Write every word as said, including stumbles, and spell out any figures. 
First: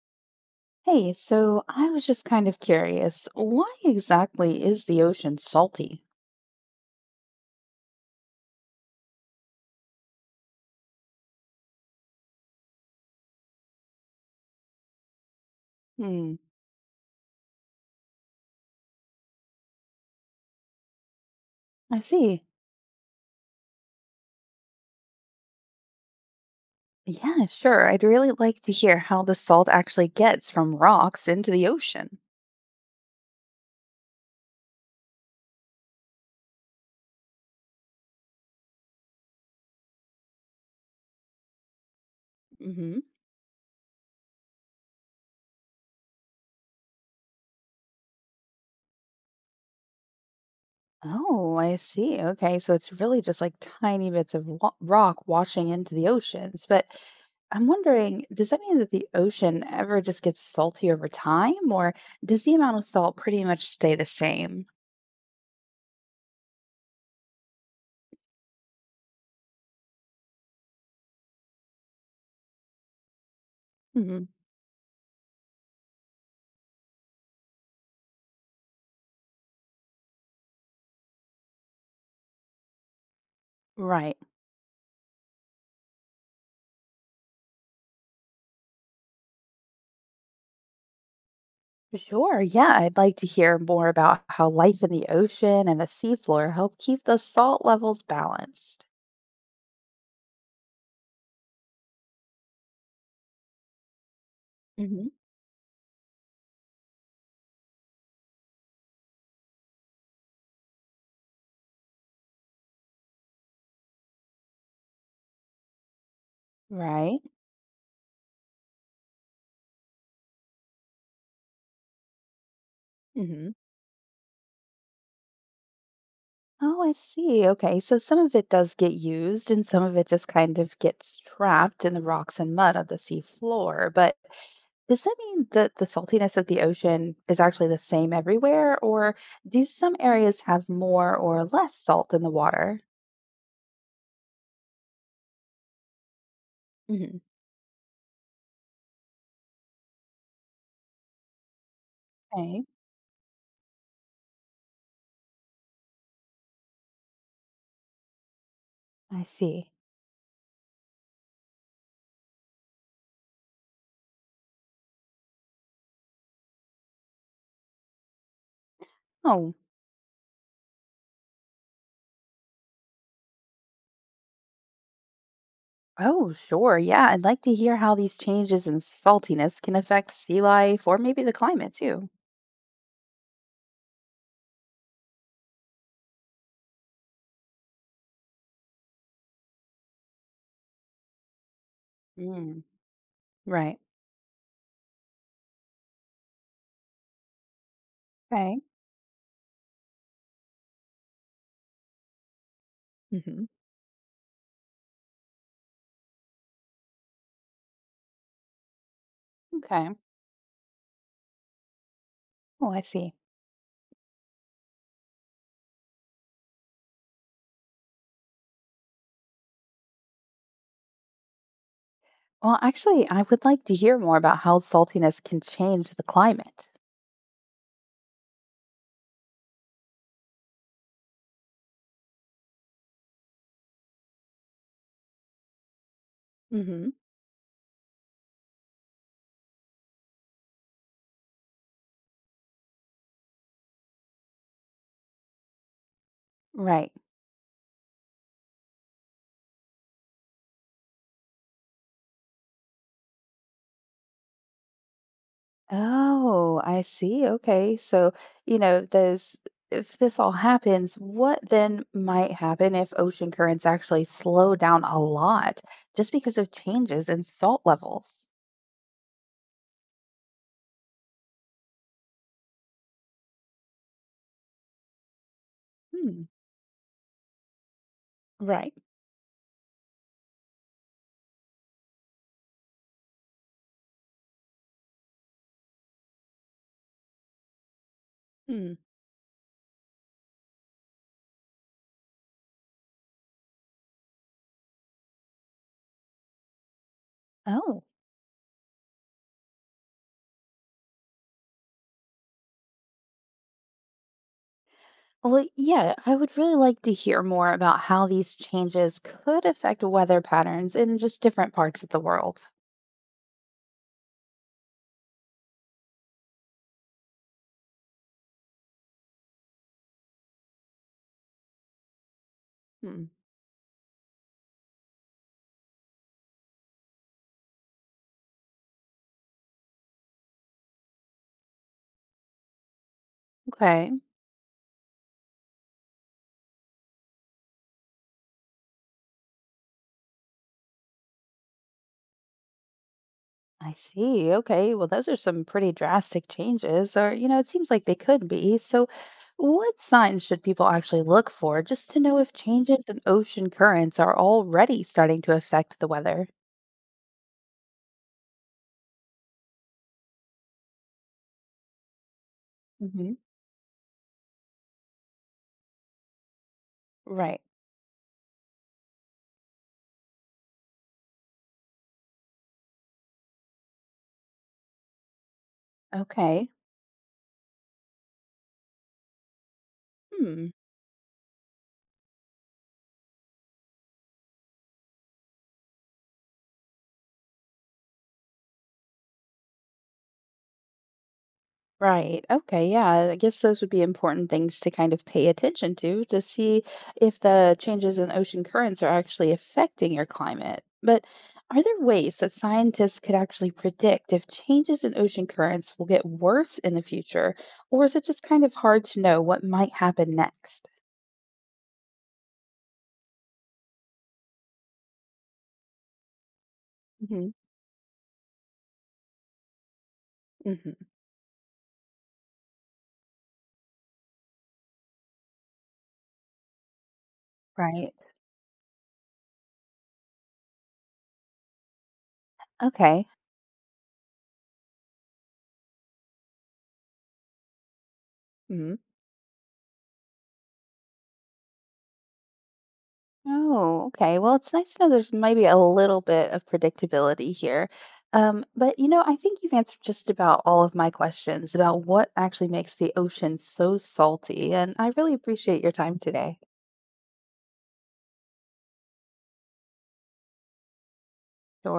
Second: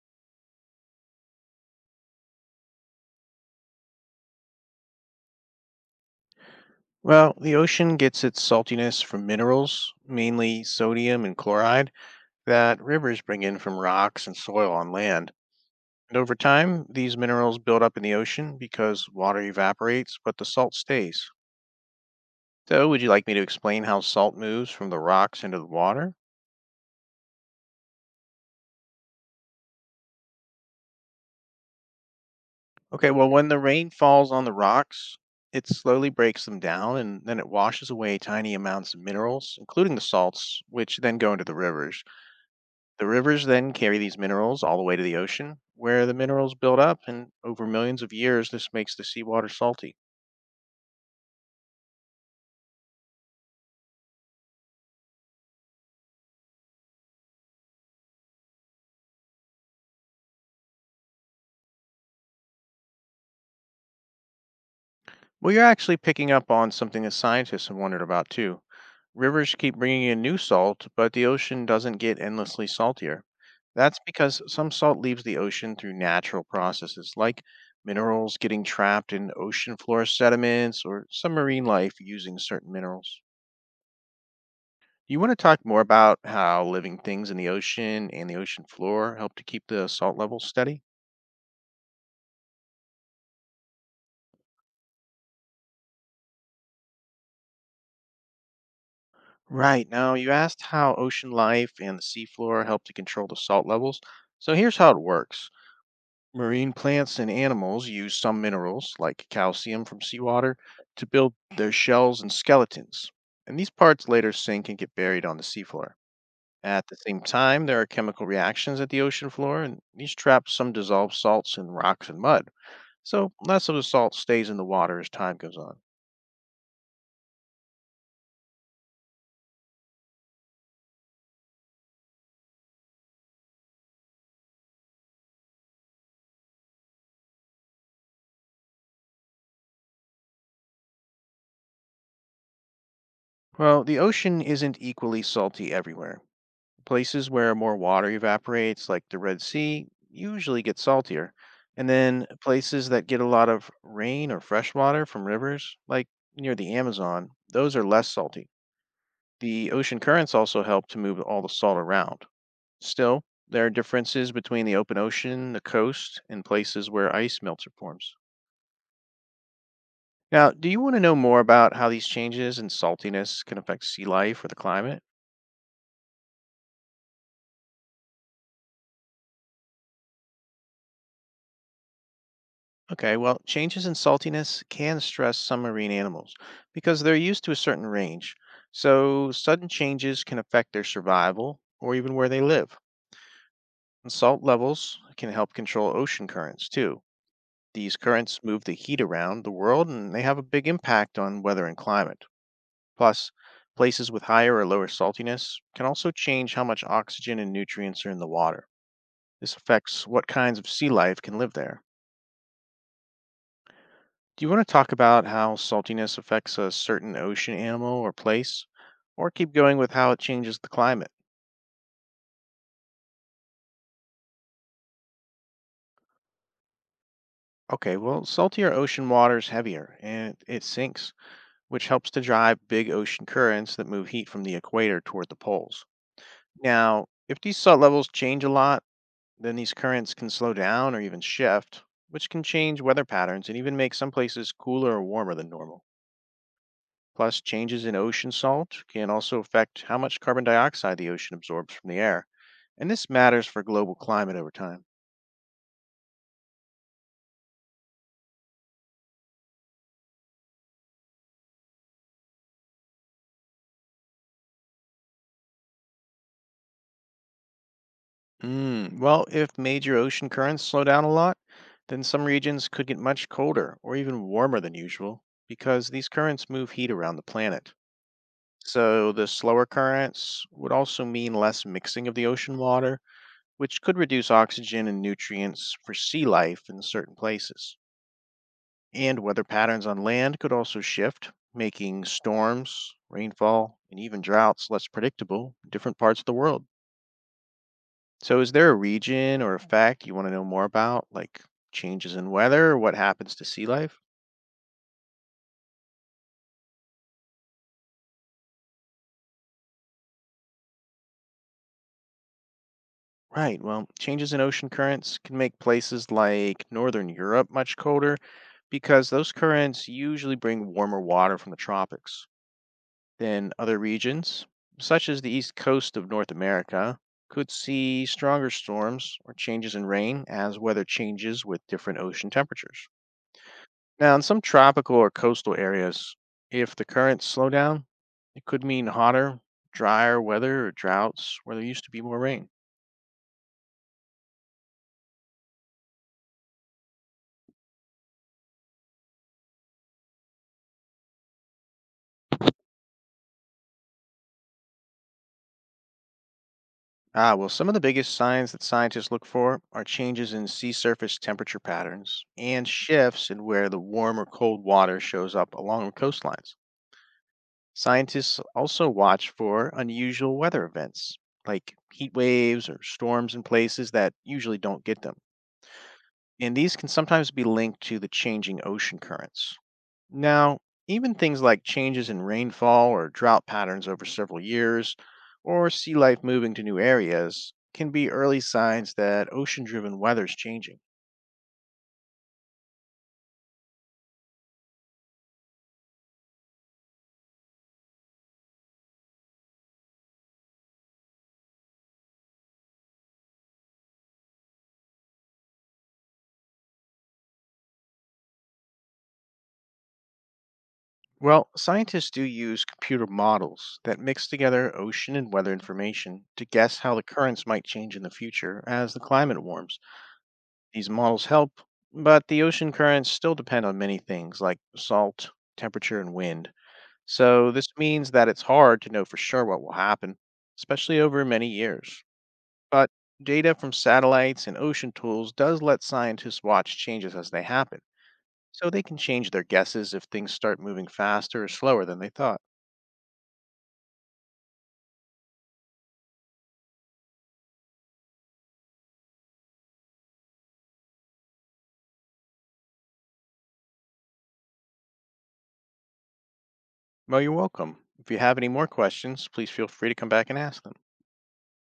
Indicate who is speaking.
Speaker 1: Hey, so I was just kind of curious, why exactly is the ocean salty?
Speaker 2: Well, the ocean gets its saltiness from minerals, mainly sodium and chloride, that rivers bring in from rocks and soil on land. And over
Speaker 1: Hmm.
Speaker 2: time, these minerals build up in the ocean because water evaporates, but the salt stays.
Speaker 1: I see.
Speaker 2: So, would you like me to explain how salt moves from the rocks into the water?
Speaker 1: Yeah, sure. I'd really like to hear how the salt actually gets from rocks into the ocean.
Speaker 2: Okay, well, when the rain falls on the rocks, it slowly breaks them down and then it washes away tiny amounts of minerals, including the salts, which then go into the rivers.
Speaker 1: Hmm.
Speaker 2: The rivers then carry these minerals all the way to the ocean, where the minerals build up, and over millions of years, this makes the seawater salty.
Speaker 1: Oh, I see. Okay, so it's really just like tiny bits of wa rock washing into the oceans. But I'm wondering, does that mean that the ocean ever just gets salty over time, or does the amount of salt pretty much stay the same?
Speaker 2: Well, you're actually picking up on something that scientists have wondered about too. Rivers keep bringing in new salt, but the ocean doesn't get endlessly saltier. That's
Speaker 1: Hmm.
Speaker 2: because some salt leaves the ocean through natural processes, like minerals getting trapped in ocean floor sediments or some marine life using certain minerals.
Speaker 1: Right.
Speaker 2: Do you want to talk more about how living things in the ocean and the ocean floor help to keep the salt level steady?
Speaker 1: Sure. Yeah, I'd like to hear more about how life in the ocean and the seafloor help keep the salt levels balanced.
Speaker 2: Right. Now, you asked how ocean life and the seafloor help to control the salt levels. So here's how it
Speaker 1: Hmm.
Speaker 2: works. Marine plants and animals use some minerals, like calcium from seawater, to build their shells and skeletons. And these parts later sink and get buried on the seafloor. At the same
Speaker 1: Right.
Speaker 2: time, there are chemical reactions at the ocean floor, and these trap some dissolved salts in rocks and mud. So
Speaker 1: Hmm.
Speaker 2: less of the salt stays in the water as time goes on.
Speaker 1: Oh, I see. Okay. So some of it does get used and some of it just kind of gets trapped in the rocks and mud of the seafloor. But does that mean that the saltiness of the ocean is actually the same everywhere, or do some areas have more or less salt in the water?
Speaker 2: Well, the ocean isn't equally salty everywhere.
Speaker 1: Hmm.
Speaker 2: Places where more water evaporates, like the Red Sea, usually get saltier. And then
Speaker 1: Okay.
Speaker 2: places that get a lot of rain or fresh water from rivers, like near the Amazon, those are less salty.
Speaker 1: I
Speaker 2: The
Speaker 1: see.
Speaker 2: ocean currents also help to move all the salt around. Still, there are differences between the open ocean, the coast, and places where ice melts or forms.
Speaker 1: Oh.
Speaker 2: Now, do you want to know more about how these changes in saltiness can affect sea life or the climate?
Speaker 1: Oh, sure. Yeah, I'd like to hear how these changes in saltiness can affect sea life or maybe the climate too.
Speaker 2: Okay, well, changes in saltiness can stress some marine animals because they're used to a certain range. So, sudden changes can affect their survival or even where they
Speaker 1: Mm,
Speaker 2: live.
Speaker 1: right.
Speaker 2: And salt levels can help control ocean currents too. These currents
Speaker 1: Okay.
Speaker 2: move the heat around the world and they have a big impact on weather and climate. Plus,
Speaker 1: Hmm.
Speaker 2: places with higher or lower saltiness can also change how much oxygen and nutrients are in the water. This
Speaker 1: Okay.
Speaker 2: affects what kinds of sea life can live there.
Speaker 1: Oh, I see.
Speaker 2: Do you want to talk about how saltiness affects a certain ocean animal or place? Or keep going with how it changes the climate?
Speaker 1: Well, actually, I would like to hear more about how saltiness can change the climate.
Speaker 2: Okay, well, saltier ocean water is heavier and it sinks, which helps to drive big ocean currents that move heat from the equator toward the poles.
Speaker 1: Hmm.
Speaker 2: Now, if these salt levels change a lot, then these currents can slow down or even shift, which can change weather patterns and even make some places cooler or warmer than normal.
Speaker 1: Right.
Speaker 2: Plus, changes in ocean salt can also affect how much carbon dioxide the ocean absorbs from the air, and this matters for global climate over time.
Speaker 1: Oh, I see. Okay. So, you know, those, if this all happens, what then might happen if ocean currents actually slow down a lot just because of changes in salt levels?
Speaker 2: Mm, well, if major ocean currents slow down a lot, then some regions could get much colder or even warmer than usual because these
Speaker 1: Hmm.
Speaker 2: currents move heat around the planet.
Speaker 1: Right.
Speaker 2: So, the slower currents would also mean less mixing of the ocean water, which could reduce oxygen and nutrients for sea life in certain places.
Speaker 1: Hmm.
Speaker 2: And weather patterns on land could also shift, making storms, rainfall, and even droughts less predictable in different parts of the world.
Speaker 1: Oh.
Speaker 2: So, is there a region or a fact you want to know more about, like changes in weather or what happens to sea life?
Speaker 1: Well, yeah, I would really like to hear more about how these changes could affect weather patterns in just different parts of the world.
Speaker 2: Right, well, changes in ocean currents can make places like northern Europe much colder because those currents usually bring warmer water from the tropics.
Speaker 1: Hmm.
Speaker 2: Then other regions, such as the east coast of North America, could see stronger storms or changes in rain as weather changes with different ocean temperatures.
Speaker 1: Okay,
Speaker 2: Now, in some tropical or coastal areas, if the currents slow down, it could mean hotter, drier weather or droughts where there used to be more rain.
Speaker 1: I see. Okay, well, those are some pretty drastic changes, or, you know, it seems like they could be. So, what signs should people actually look for just to know if changes in ocean currents are already starting to affect the weather?
Speaker 2: Ah, well, some of the biggest signs that scientists look for are changes in sea surface temperature patterns and
Speaker 1: Hmm.
Speaker 2: shifts in where the warm or cold water shows up along coastlines.
Speaker 1: Right.
Speaker 2: Scientists also watch for unusual weather events, like heat waves or storms in places that usually don't get them.
Speaker 1: Okay.
Speaker 2: And these can sometimes be linked to the changing ocean currents.
Speaker 1: Hmm.
Speaker 2: Now, even things like changes in rainfall or drought patterns over several years, or sea life moving to new areas, can be early signs that ocean driven weather is changing.
Speaker 1: Right. Okay. Yeah. I guess those would be important things to kind of pay attention to to see if the changes in ocean currents are actually affecting your climate. But are there ways that scientists could actually predict if changes in ocean currents will get worse in the future? Or is it just kind of hard to know what might happen next?
Speaker 2: Well, scientists do use computer models that mix together ocean and weather information to guess how the
Speaker 1: Hmm.
Speaker 2: currents might change in the future as the climate warms.
Speaker 1: Hmm.
Speaker 2: These models help, but the ocean currents still depend on many things like salt, temperature, and wind. So this
Speaker 1: Right.
Speaker 2: means that it's hard to know for sure what will happen, especially over many years. But
Speaker 1: Okay.
Speaker 2: data from satellites and ocean tools does let scientists watch changes as they happen, so
Speaker 1: Mhm.
Speaker 2: they can change their guesses if things start moving faster or slower than they thought.
Speaker 1: Oh, okay. Well, it's nice to know there's maybe a little bit of predictability here. Um, but you know, I think you've answered just about all of my questions about what actually makes the ocean so salty, and I really appreciate your time today.
Speaker 2: Well, you're welcome. If you have any more questions, please feel free to come back and ask them.
Speaker 1: Sure.